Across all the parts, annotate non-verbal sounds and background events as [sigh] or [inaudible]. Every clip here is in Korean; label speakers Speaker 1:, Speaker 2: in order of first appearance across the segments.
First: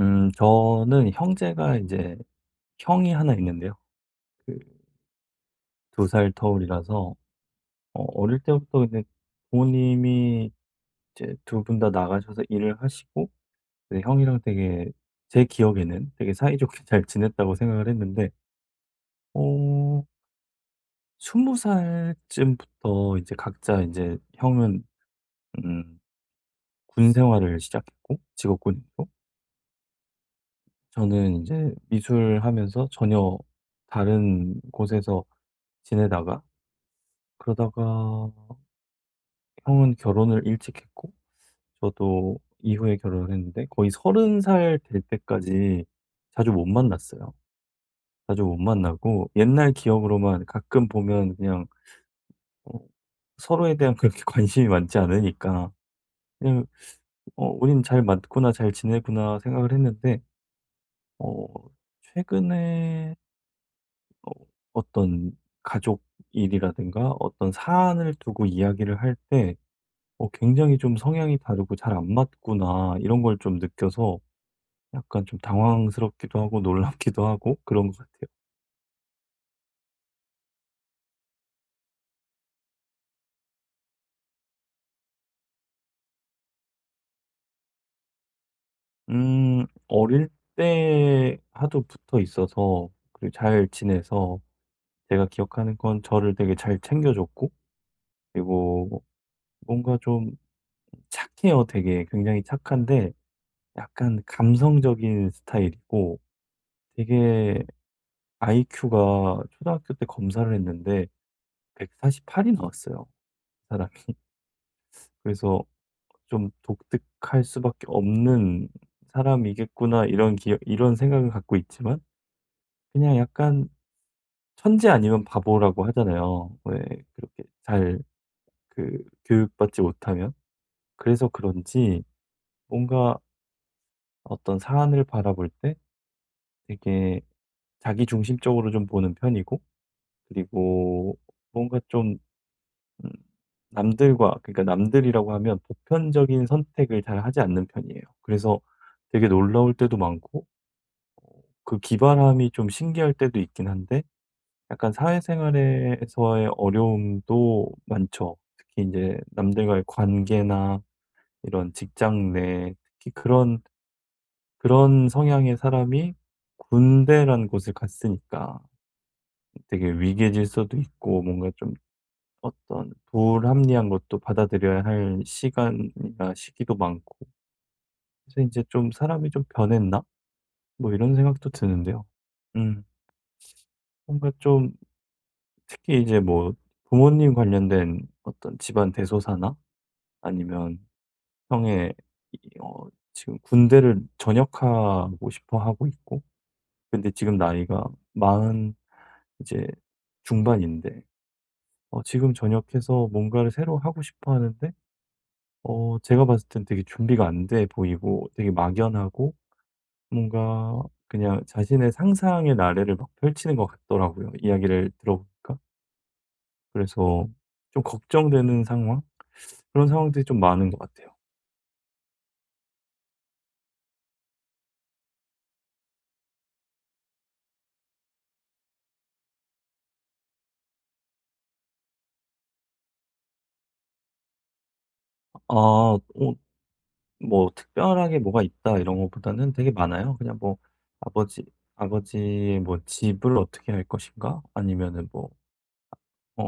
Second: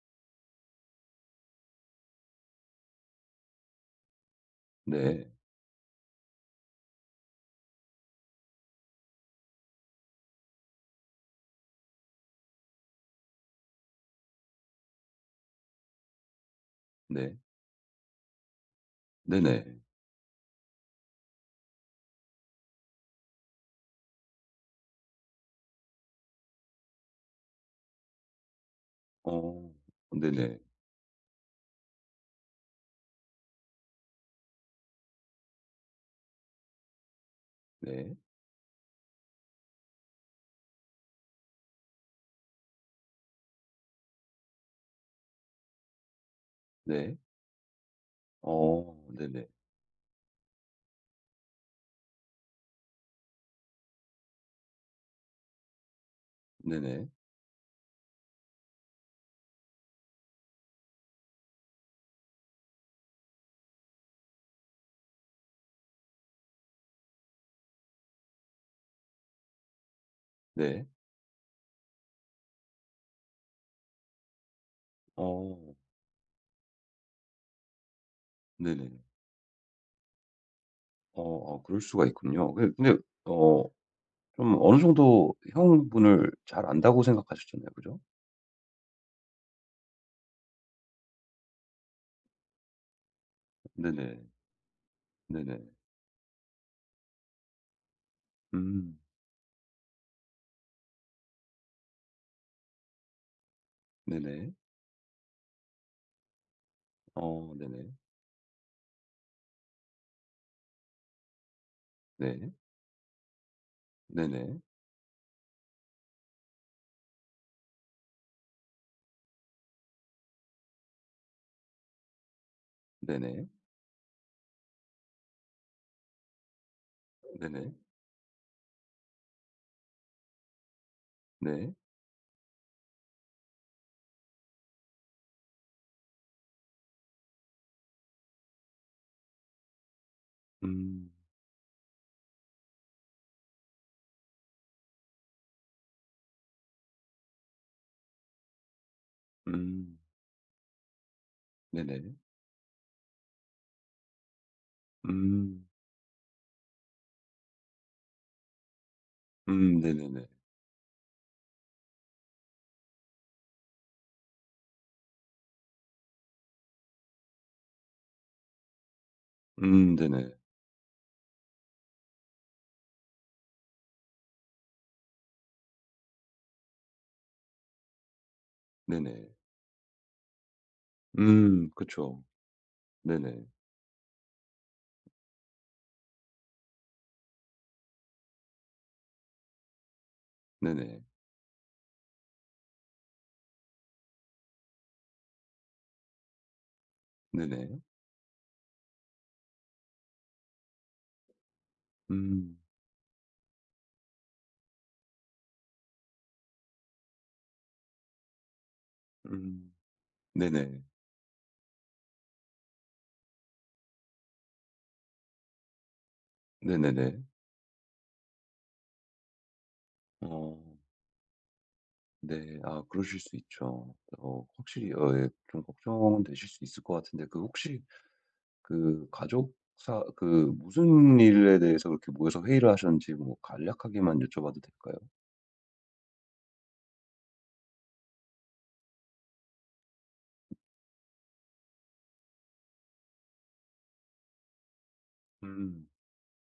Speaker 1: 저는 형제가 이제 형이 하나 있는데요. 그
Speaker 2: 네.
Speaker 1: 2살 터울이라서 어릴 때부터 이제 부모님이 이제 두 분 다 나가셔서 일을 하시고, 이제 형이랑 되게, 제 기억에는 되게 사이좋게 [laughs] 잘
Speaker 2: 네.
Speaker 1: 지냈다고 생각을 했는데,
Speaker 2: 네네.
Speaker 1: 어 20 살쯤부터 이제 각자, 이제 형은 음 군 생활을 시작했고 직업군이고,
Speaker 2: 어. 네네.
Speaker 1: 저는 이제 미술하면서 전혀 다른 곳에서 지내다가,
Speaker 2: 네.
Speaker 1: 그러다가 형은 결혼을 일찍 했고, 저도 이후에 결혼을 했는데 거의 30살 될 때까지 자주 못
Speaker 2: 네.
Speaker 1: 만났어요. 자주 못
Speaker 2: 어.
Speaker 1: 만나고
Speaker 2: 네네.
Speaker 1: 옛날 기억으로만 가끔 보면 그냥, 어, 서로에 대한 그렇게 [laughs] 관심이 많지 않으니까, 그냥
Speaker 2: 네네.
Speaker 1: 우린 잘 맞구나, 잘 지내구나 생각을 했는데, 어, 최근에 어, 어떤 가족 일이라든가 어떤 사안을 두고 이야기를 할때, 굉장히
Speaker 2: 네.
Speaker 1: 좀 성향이 다르고 잘 안 맞구나, 이런 걸 좀 느껴서 약간 좀
Speaker 2: 어.
Speaker 1: 당황스럽기도 하고 놀랍기도 하고 그런 것 같아요.
Speaker 2: 네네. 어 그럴 수가 있군요. 그 근데 어 좀 어느 정도 형분을 잘 안다고 생각하셨잖아요. 그죠?
Speaker 1: 어릴 때 하도 붙어 있어서, 그리고 잘
Speaker 2: 네네.
Speaker 1: 지내서 제가
Speaker 2: 네네.
Speaker 1: 기억하는 건 저를 되게 잘 챙겨줬고,
Speaker 2: 음.
Speaker 1: 그리고 뭔가 좀 착해요. 되게 굉장히 착한데 약간
Speaker 2: 네네.
Speaker 1: 감성적인 스타일이고,
Speaker 2: 어
Speaker 1: 되게
Speaker 2: 네네.
Speaker 1: IQ가 초등학교 때 검사를 했는데
Speaker 2: 네.
Speaker 1: 148이 나왔어요, 그 사람이.
Speaker 2: 네네.
Speaker 1: 그래서 좀 '독특할 수밖에 없는 사람이겠구나.' 이런 기억 이런 생각을 갖고 있지만, 그냥
Speaker 2: 네네.
Speaker 1: 약간, 천재 아니면 바보라고 하잖아요, 왜. 그렇게
Speaker 2: 네네.
Speaker 1: 잘, 그 교육받지 못하면. 그래서
Speaker 2: 네.
Speaker 1: 그런지 뭔가 어떤 사안을 바라볼 때 되게 자기 중심적으로 좀 보는 편이고,
Speaker 2: 음.
Speaker 1: 그리고 뭔가 좀 음 남들과, 그러니까 남들이라고 하면 보편적인 선택을 잘 하지 않는 편이에요. 그래서 되게 놀라울 때도
Speaker 2: 음.
Speaker 1: 많고 그
Speaker 2: 네네.
Speaker 1: 기발함이 좀 신기할 때도 있긴 한데, 약간
Speaker 2: 음.
Speaker 1: 사회생활에서의 어려움도 많죠. 특히 이제 남들과의
Speaker 2: 네네네.
Speaker 1: 관계나 이런 직장 내 특히, 그런 성향의 사람이 군대라는 곳을 갔으니까 되게
Speaker 2: 네네.
Speaker 1: 위계질 서도 있고, 뭔가 좀 어떤 불합리한 것도 받아들여야 할 시간이나 시기도 많고, 그래서 이제 '좀 사람이
Speaker 2: 네네.
Speaker 1: 좀 변했나?' 뭐 이런 생각도 드는데요.
Speaker 2: 그쵸.
Speaker 1: 음.
Speaker 2: 네네.
Speaker 1: 뭔가 좀 특히 이제 뭐 부모님 관련된 어떤 집안 대소사나, 아니면
Speaker 2: 네네.
Speaker 1: 형의 이 지금 군대를 전역하고 싶어 하고 있고, 근데 지금
Speaker 2: 네네.
Speaker 1: 나이가 마흔 이제 중반인데, 지금
Speaker 2: 음.
Speaker 1: 전역해서 뭔가를 새로 하고 싶어 하는데, 제가 봤을 땐 되게 준비가 안 돼 보이고 되게 막연하고,
Speaker 2: 음. 네네.
Speaker 1: 뭔가 그냥 자신의 상상의 나래를 막 펼치는 것 같더라고요, 이야기를 들어 보니까.
Speaker 2: 네네네.
Speaker 1: 그래서 좀 걱정되는 상황? 그런 상황들이 좀
Speaker 2: 어
Speaker 1: 많은 것 같아요.
Speaker 2: 네. 아 그러실 수 있죠. 어 확실히 어 예 좀 걱정되실 수 있을 것 같은데, 그 혹시 그 가족사 그 무슨 일에 대해서 그렇게 모여서 회의를 하셨는지 뭐 간략하게만 여쭤봐도 될까요?
Speaker 1: 아, 뭐 특별하게 뭐가 있다 이런 것보다는 되게 많아요. 그냥 뭐, 아버지 아버지의 뭐 집을 어떻게 할 것인가? 아니면은 뭐
Speaker 2: 음.
Speaker 1: 어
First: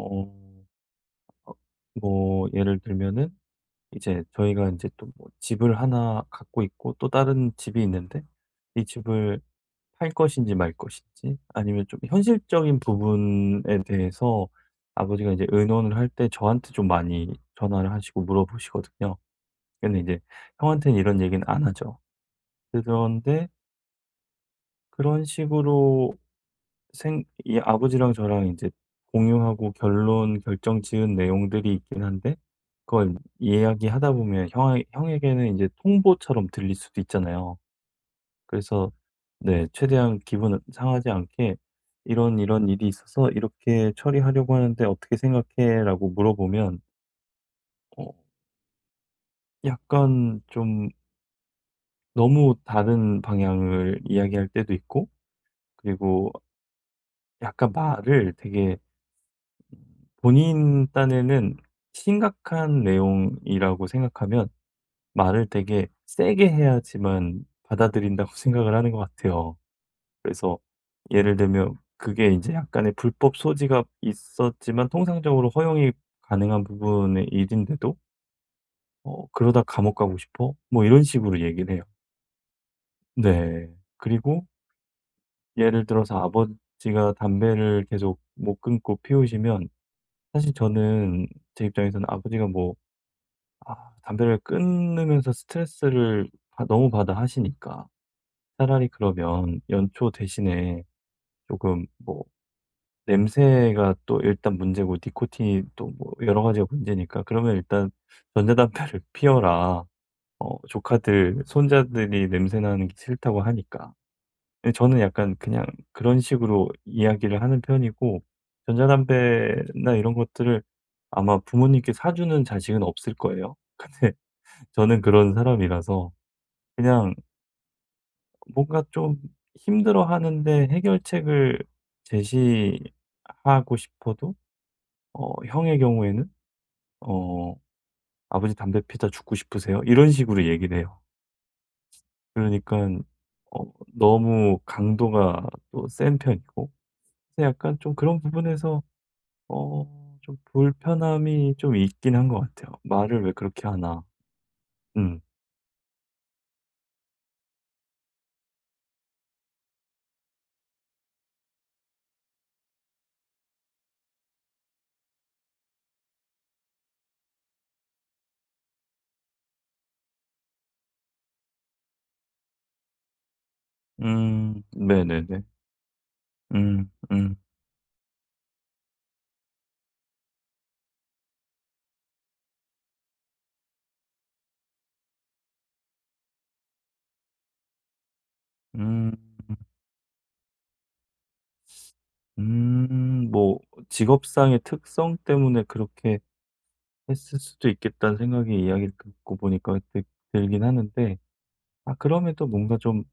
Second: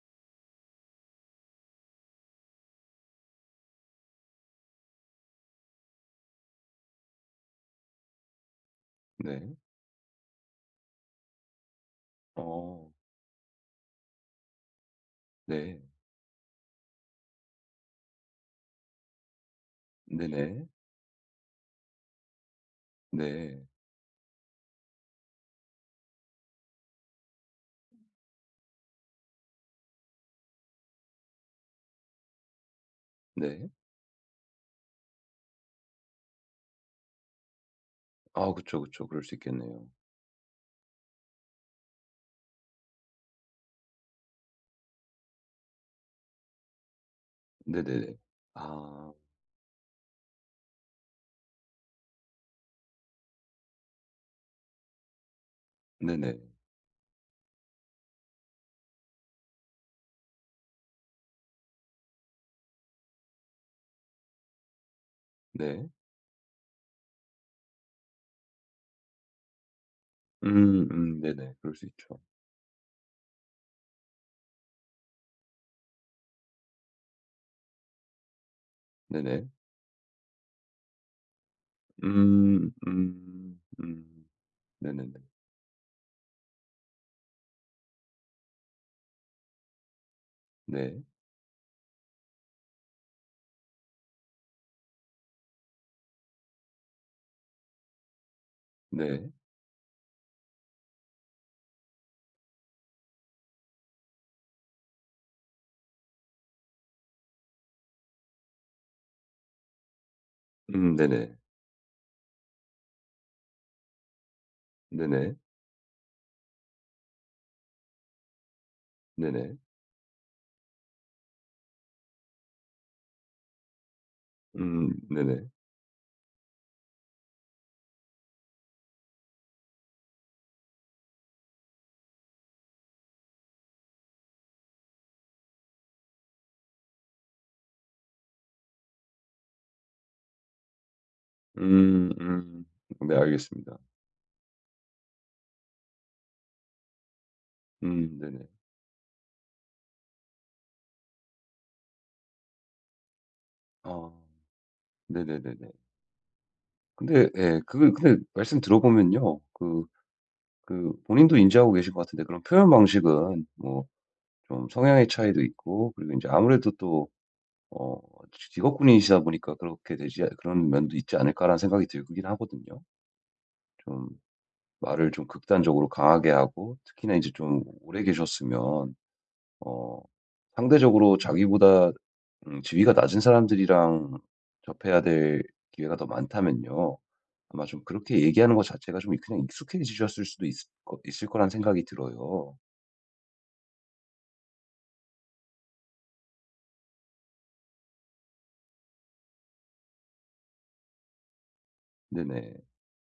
Speaker 1: 뭐, 예를 들면은 이제 저희가 이제 또 뭐 집을 하나 갖고 있고 또 다른 집이 있는데, 이 집을
Speaker 2: 네.
Speaker 1: 팔 것인지 말 것인지, 아니면 좀 현실적인
Speaker 2: 어
Speaker 1: 부분에 대해서 아버지가 이제
Speaker 2: 네.
Speaker 1: 의논을 할 때 저한테 좀 많이 전화를 하시고 물어보시거든요. 근데 이제
Speaker 2: 네네.
Speaker 1: 형한테는 이런 얘기는 안 하죠. 그런데
Speaker 2: 네.
Speaker 1: 그런 식으로 생 이 아버지랑 저랑 이제 공유하고 결론 결정 지은 내용들이 있긴 한데, 그걸
Speaker 2: 네.
Speaker 1: 이야기하다 보면 형 형에게는 이제 통보처럼 들릴 수도 있잖아요.
Speaker 2: 아 그쵸,
Speaker 1: 그래서,
Speaker 2: 그쵸. 그럴 수
Speaker 1: 네,
Speaker 2: 있겠네요.
Speaker 1: 최대한 기분 상하지 않게 "이런 이런 일이 있어서 이렇게 처리하려고 하는데 어떻게 생각해?"라고 물어보면,
Speaker 2: 네네네.
Speaker 1: 어
Speaker 2: 아
Speaker 1: 약간 좀 너무 다른 방향을 이야기할 때도 있고, 그리고
Speaker 2: 네네.
Speaker 1: 약간 말을 되게, 본인 딴에는 심각한 내용이라고 생각하면 말을
Speaker 2: 네.
Speaker 1: 되게 세게 해야지만 받아들인다고 [laughs] 생각을 하는 것 같아요. 그래서 예를
Speaker 2: 네네. 그럴
Speaker 1: 들면,
Speaker 2: 수 있죠.
Speaker 1: 그게 이제 약간의 불법 소지가 있었지만 통상적으로 허용이 가능한 부분의 일인데도,
Speaker 2: 네네.
Speaker 1: "그러다 감옥 가고 싶어?" 뭐 이런 식으로 얘기를 해요.
Speaker 2: 음 음
Speaker 1: 네.
Speaker 2: 음
Speaker 1: 그리고
Speaker 2: 네네네.
Speaker 1: 예를 들어서 아버지가 담배를 계속 못 끊고 피우시면, 사실
Speaker 2: 네.
Speaker 1: 저는, 제 입장에서는 아버지가 뭐, 아, 담배를 끊으면서 스트레스를 너무 받아 하시니까, 차라리
Speaker 2: 네.
Speaker 1: 그러면 연초 대신에, 조금 뭐, 냄새가 또 일단 문제고 니코틴이 또 뭐 여러 가지가 문제니까 "그러면 일단 전자담배를 [laughs] 피워라.
Speaker 2: 네네.
Speaker 1: 조카들, 손자들이 냄새 나는 게 싫다고 하니까." 예, 저는
Speaker 2: 네네.
Speaker 1: 약간 그냥 그런 식으로 이야기를 하는 편이고,
Speaker 2: 네네.
Speaker 1: 전자담배나 이런 것들을 아마 부모님께 사주는 자식은 없을 거예요. [laughs] 근데 저는 그런
Speaker 2: 네네.
Speaker 1: 사람이라서 그냥 뭔가 좀 힘들어하는데 해결책을 제시하고 싶어도, 형의 경우에는, 어 "아버지 담배 피다 죽고 싶으세요?" 이런 식으로 얘기를 해요.
Speaker 2: 음
Speaker 1: 그러니
Speaker 2: 음.
Speaker 1: 까
Speaker 2: 네
Speaker 1: 어
Speaker 2: 알겠습니다.
Speaker 1: 너무 강도가 또 센 편이고, 그래서 약간 좀 그런
Speaker 2: 네네.
Speaker 1: 부분에서 어 좀 불편함이 좀 있긴 한 것 같아요. '말을 왜 그렇게 하나.'
Speaker 2: 아
Speaker 1: 음.
Speaker 2: 네네네네. 근데 예 그 근데 말씀 들어보면요. 그 본인도 인지하고 계신 것 같은데, 그런 표현 방식은 뭐 좀 성향의 차이도 있고 그리고 이제 아무래도 또 어 직업군인이시다 보니까 그렇게 되지, 그런 면도 있지 않을까라는 생각이 들긴 하거든요. 좀
Speaker 1: 음.
Speaker 2: 말을 좀
Speaker 1: 네네네.
Speaker 2: 극단적으로 강하게 하고,
Speaker 1: 음.
Speaker 2: 특히나 이제
Speaker 1: 음.
Speaker 2: 좀 오래 계셨으면 어 상대적으로 자기보다 지위가 낮은 사람들이랑 접해야 될 기회가 더 많다면요. 아마 좀 그렇게 얘기하는 것 자체가
Speaker 1: 음.
Speaker 2: 좀 그냥 익숙해지셨을 수도 있을 거란 생각이 들어요.
Speaker 1: 음. 뭐 직업상의 특성 때문에 그렇게 했을 수도 있겠다는 생각이 이야기를 듣고 보니까 드 들긴 하는데, 아, 그럼에도
Speaker 2: 네네.
Speaker 1: 뭔가 좀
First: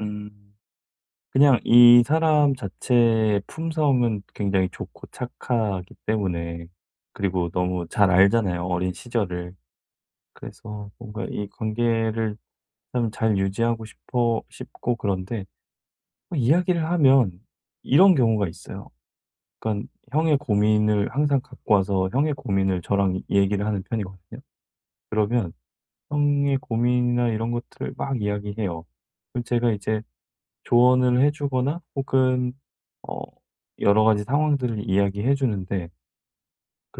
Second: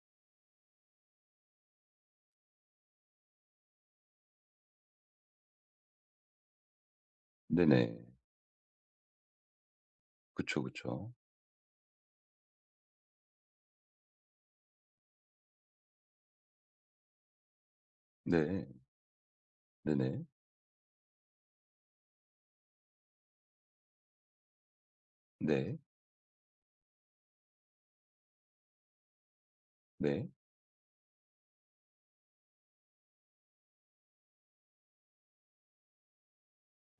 Speaker 1: 음 그냥, 이 사람 자체의 품성은 굉장히 좋고 착하기 때문에, 그리고 너무
Speaker 2: 네네.
Speaker 1: 잘 알잖아요, 어린 시절을.
Speaker 2: 그쵸,
Speaker 1: 그래서
Speaker 2: 그쵸.
Speaker 1: 뭔가 이 관계를 참 잘 유지하고 싶어 싶고, 그런데 뭐 이야기를 하면 이런 경우가
Speaker 2: 네.
Speaker 1: 있어요. 그러니까
Speaker 2: 네네.
Speaker 1: 형의 고민을 항상 갖고 와서 형의 고민을 저랑 얘기를 하는 편이거든요. 그러면
Speaker 2: 네.
Speaker 1: 형의 고민이나 이런 것들을 막 이야기해요. 그럼 제가 이제
Speaker 2: 네.
Speaker 1: 조언을 해주거나 혹은 어, 여러 가지 상황들을 이야기해 주는데,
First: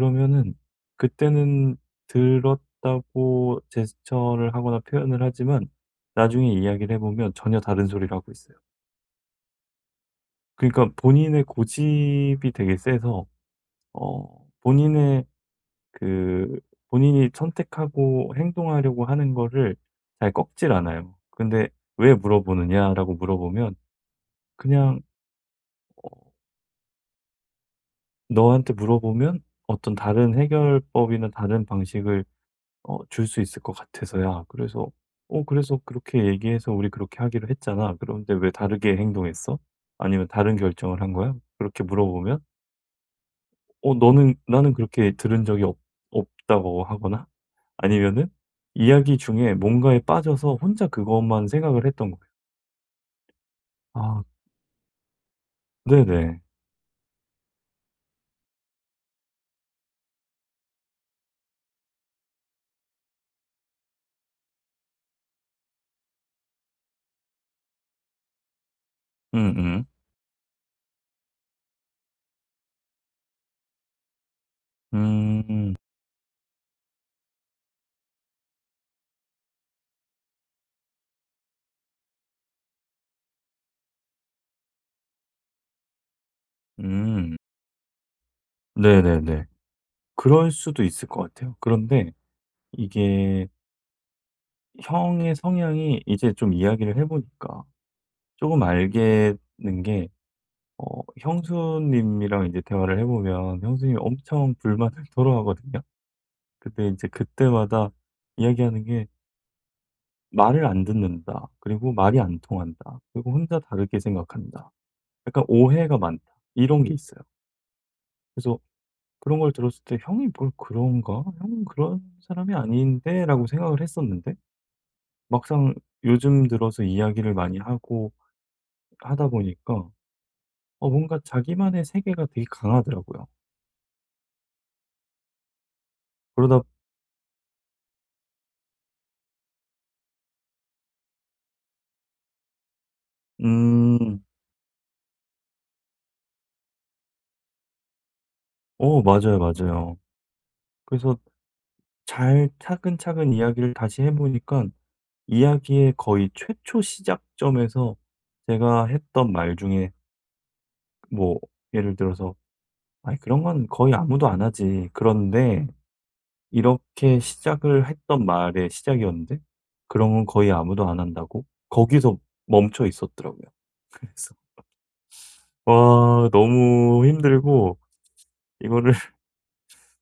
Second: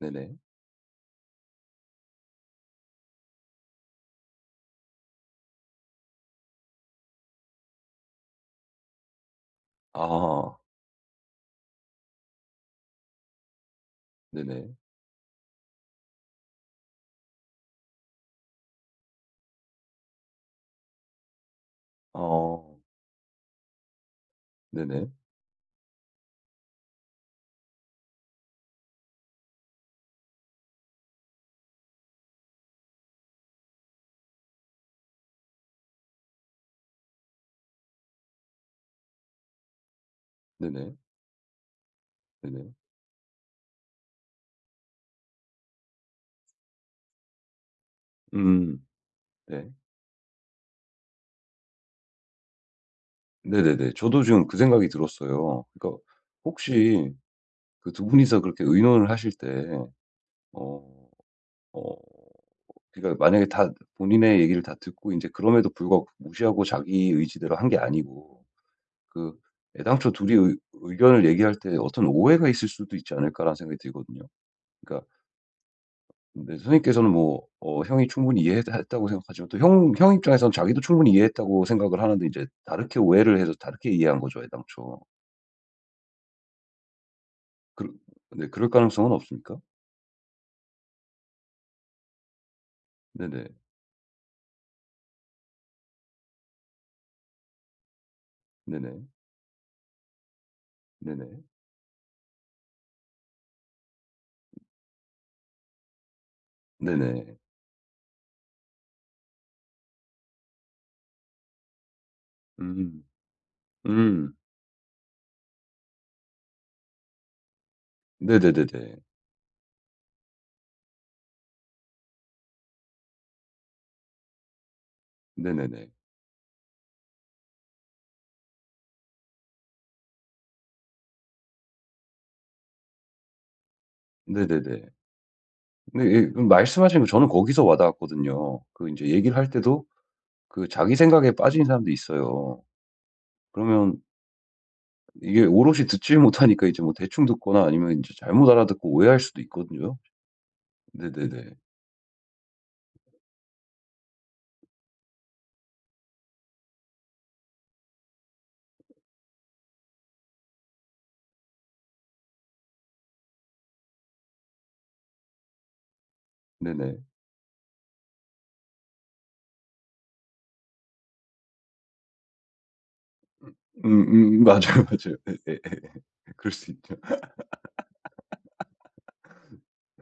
Speaker 2: 네네.
Speaker 1: 그때는 들었다고 제스처를 하거나 표현을 하지만, 나중에 이야기를 해 보면 전혀 다른 소리를 하고 있어요.
Speaker 2: 아.
Speaker 1: 그러니까 본인의 고집이 되게 세서,
Speaker 2: 네네.
Speaker 1: 본인의, 그 본인이 선택하고 행동하려고 하는 거를 잘 꺾질 않아요. 근데 "왜
Speaker 2: 어.
Speaker 1: 물어보느냐?"라고 물어보면, 그냥,
Speaker 2: 네네.
Speaker 1: 어 "너한테 물어보면 어떤 다른 해결법이나 다른 방식을 줄 수 있을 것 같아서야." 그래서 "어 그래서 그렇게 얘기해서 우리 그렇게 하기로 했잖아. 그런데 왜 다르게 행동했어? 아니면 다른
Speaker 2: 네네.
Speaker 1: 결정을 한 거야?" 그렇게 물어보면
Speaker 2: 네네.
Speaker 1: "어 너는, 나는 그렇게 들은 적이 없 없다."고 하거나, 아니면은
Speaker 2: 음.
Speaker 1: 이야기 중에
Speaker 2: 네.
Speaker 1: 뭔가에 빠져서 혼자 그것만 생각을 했던 거예요.
Speaker 2: 네네네. 저도
Speaker 1: 아,
Speaker 2: 지금 그 생각이 들었어요. 그러니까
Speaker 1: 네네.
Speaker 2: 혹시 그 두 분이서 그렇게 의논을 하실 때 어 어 그러니까 만약에 다 본인의 얘기를 다 듣고 이제 그럼에도 불구하고 무시하고 자기 의지대로 한 게 아니고, 그
Speaker 1: 음음.
Speaker 2: 애당초 둘이의 의견을 얘기할 때 어떤 오해가 있을 수도 있지 않을까라는 생각이 들거든요. 그러니까
Speaker 1: 음. 음.
Speaker 2: 근데 선생님께서는 뭐 어 형이 충분히 이해했다 고 생각하지만 또 형 입장에서는 자기도 충분히 이해했다고 생각을 하는데 이제 다르게 오해를 해서 다르게 이해한 거죠, 애당초.
Speaker 1: 음,
Speaker 2: 그럴, 네 그럴 가능성은
Speaker 1: 네네네.
Speaker 2: 없습니까?
Speaker 1: 그럴 수도 있을 것 같아요. 그런데
Speaker 2: 네네.
Speaker 1: 이게, 형의 성향이 이제 좀 이야기를 해 보니까 조금
Speaker 2: 네네.
Speaker 1: 알겠는 게, 어
Speaker 2: 네네.
Speaker 1: 형수님이랑 이제 대화를 해 보면 형수님이 엄청 불만을 [laughs] 토로하거든요. 근데 이제
Speaker 2: 네네.
Speaker 1: 그때마다 이야기하는 게 "말을 안 듣는다.", 그리고 "말이 안 통한다.",
Speaker 2: 음.
Speaker 1: 그리고 "혼자 다르게
Speaker 2: 음.
Speaker 1: 생각한다.", 약간 "오해가 많다." 이런 게 있어요. 그래서
Speaker 2: 네네네네.
Speaker 1: 그런 걸 들었을 때 '형이 뭘 그런가? 형은 그런 사람이 아닌데.'라고 생각을 했었는데, 막상
Speaker 2: 네네네.
Speaker 1: 요즘 들어서 이야기를 많이 하고 하다 보니까 뭔가 자기만의 세계가 되게 강하더라고요.
Speaker 2: 네네네. 근데 예 그
Speaker 1: 그러다.
Speaker 2: 말씀하신 거 저는 거기서 와 닿았거든요. 그 이제 얘기를 할 때도 그 자기 생각에 빠진 사람도 있어요. 그러면
Speaker 1: 음.
Speaker 2: 이게 오롯이 듣질 못하니까 이제 뭐 대충 듣거나 아니면 인제 잘못 알아듣고
Speaker 1: 어,
Speaker 2: 오해할
Speaker 1: 맞아요,
Speaker 2: 수도 있거든요.
Speaker 1: 맞아요. 그래서
Speaker 2: 네네네.
Speaker 1: 잘 차근차근 이야기를 다시 해 보니까, 이야기의 거의 최초 시작점에서 제가 했던 말 중에, 뭐 예를 들어서, "아니, 그런 건 거의 아무도 안 하지." 그런데,
Speaker 2: 네네.
Speaker 1: 이렇게 시작을 했던 말의 시작이었는데, "그런 건 거의 아무도 안 한다고?" 거기서 멈춰 있었더라고요. [laughs] 그래서,
Speaker 2: 음음 [laughs] 맞아요, 맞아요. 예예예.
Speaker 1: 와
Speaker 2: 그럴 수 있죠.
Speaker 1: 너무 힘들고, 이거를,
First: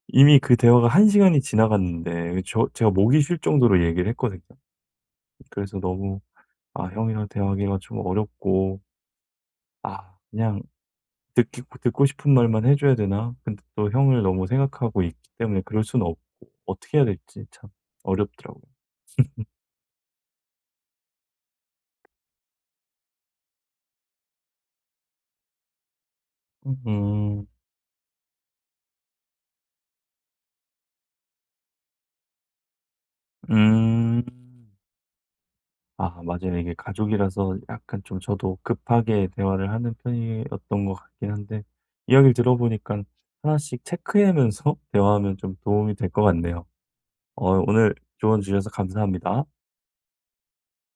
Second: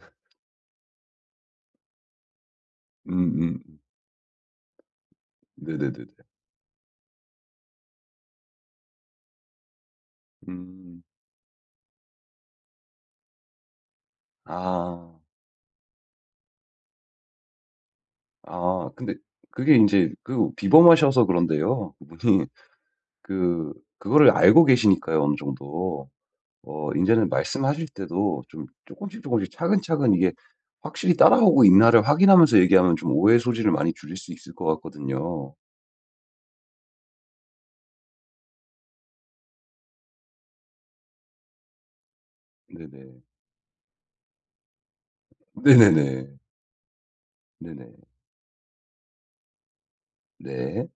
Speaker 1: 이미 그 대화가 1 시간이 지나갔는데, 그 저 제가 목이 쉴
Speaker 2: 음음.
Speaker 1: 정도로 얘기를 했거든요. 그래서
Speaker 2: 네네네네.
Speaker 1: 너무, 아 형이랑 대화하기가 좀 어렵고, 아, 그냥
Speaker 2: 음.
Speaker 1: 듣기 듣고 싶은 말만 해 줘야 되나? 근데 또 형을 너무 생각하고 있기
Speaker 2: 아.
Speaker 1: 때문에 그럴 수는 없고, 어떻게 해야 될지 참 어렵더라고요.
Speaker 2: 아 근데 그게 인제 그 비범하셔서 그런데요. 그분이 그 그거를 알고 계시니까요 어느 정도. 어 인제는
Speaker 1: 음.
Speaker 2: 말씀하실 때도 좀 쪼끔씩 쪼끔씩 차근차근 이게 확실히 따라오고 있나를 확인하면서 얘기하면 좀 오해 소지를 많이 줄일
Speaker 1: 음.
Speaker 2: 수 있을 것 같거든요.
Speaker 1: 아, 맞아요. 이게 가족이라서 약간 좀 저도 급하게 대화를 하는 편이었던 것 같긴 한데, 이야기를 들어 보니까
Speaker 2: 네네.
Speaker 1: 하나씩 체크하면서 [laughs] 대화하면 좀 도움이 될 것
Speaker 2: 네네네.
Speaker 1: 같네요.
Speaker 2: 네네.
Speaker 1: 오늘 조언 주셔서 감사합니다.
Speaker 2: 네.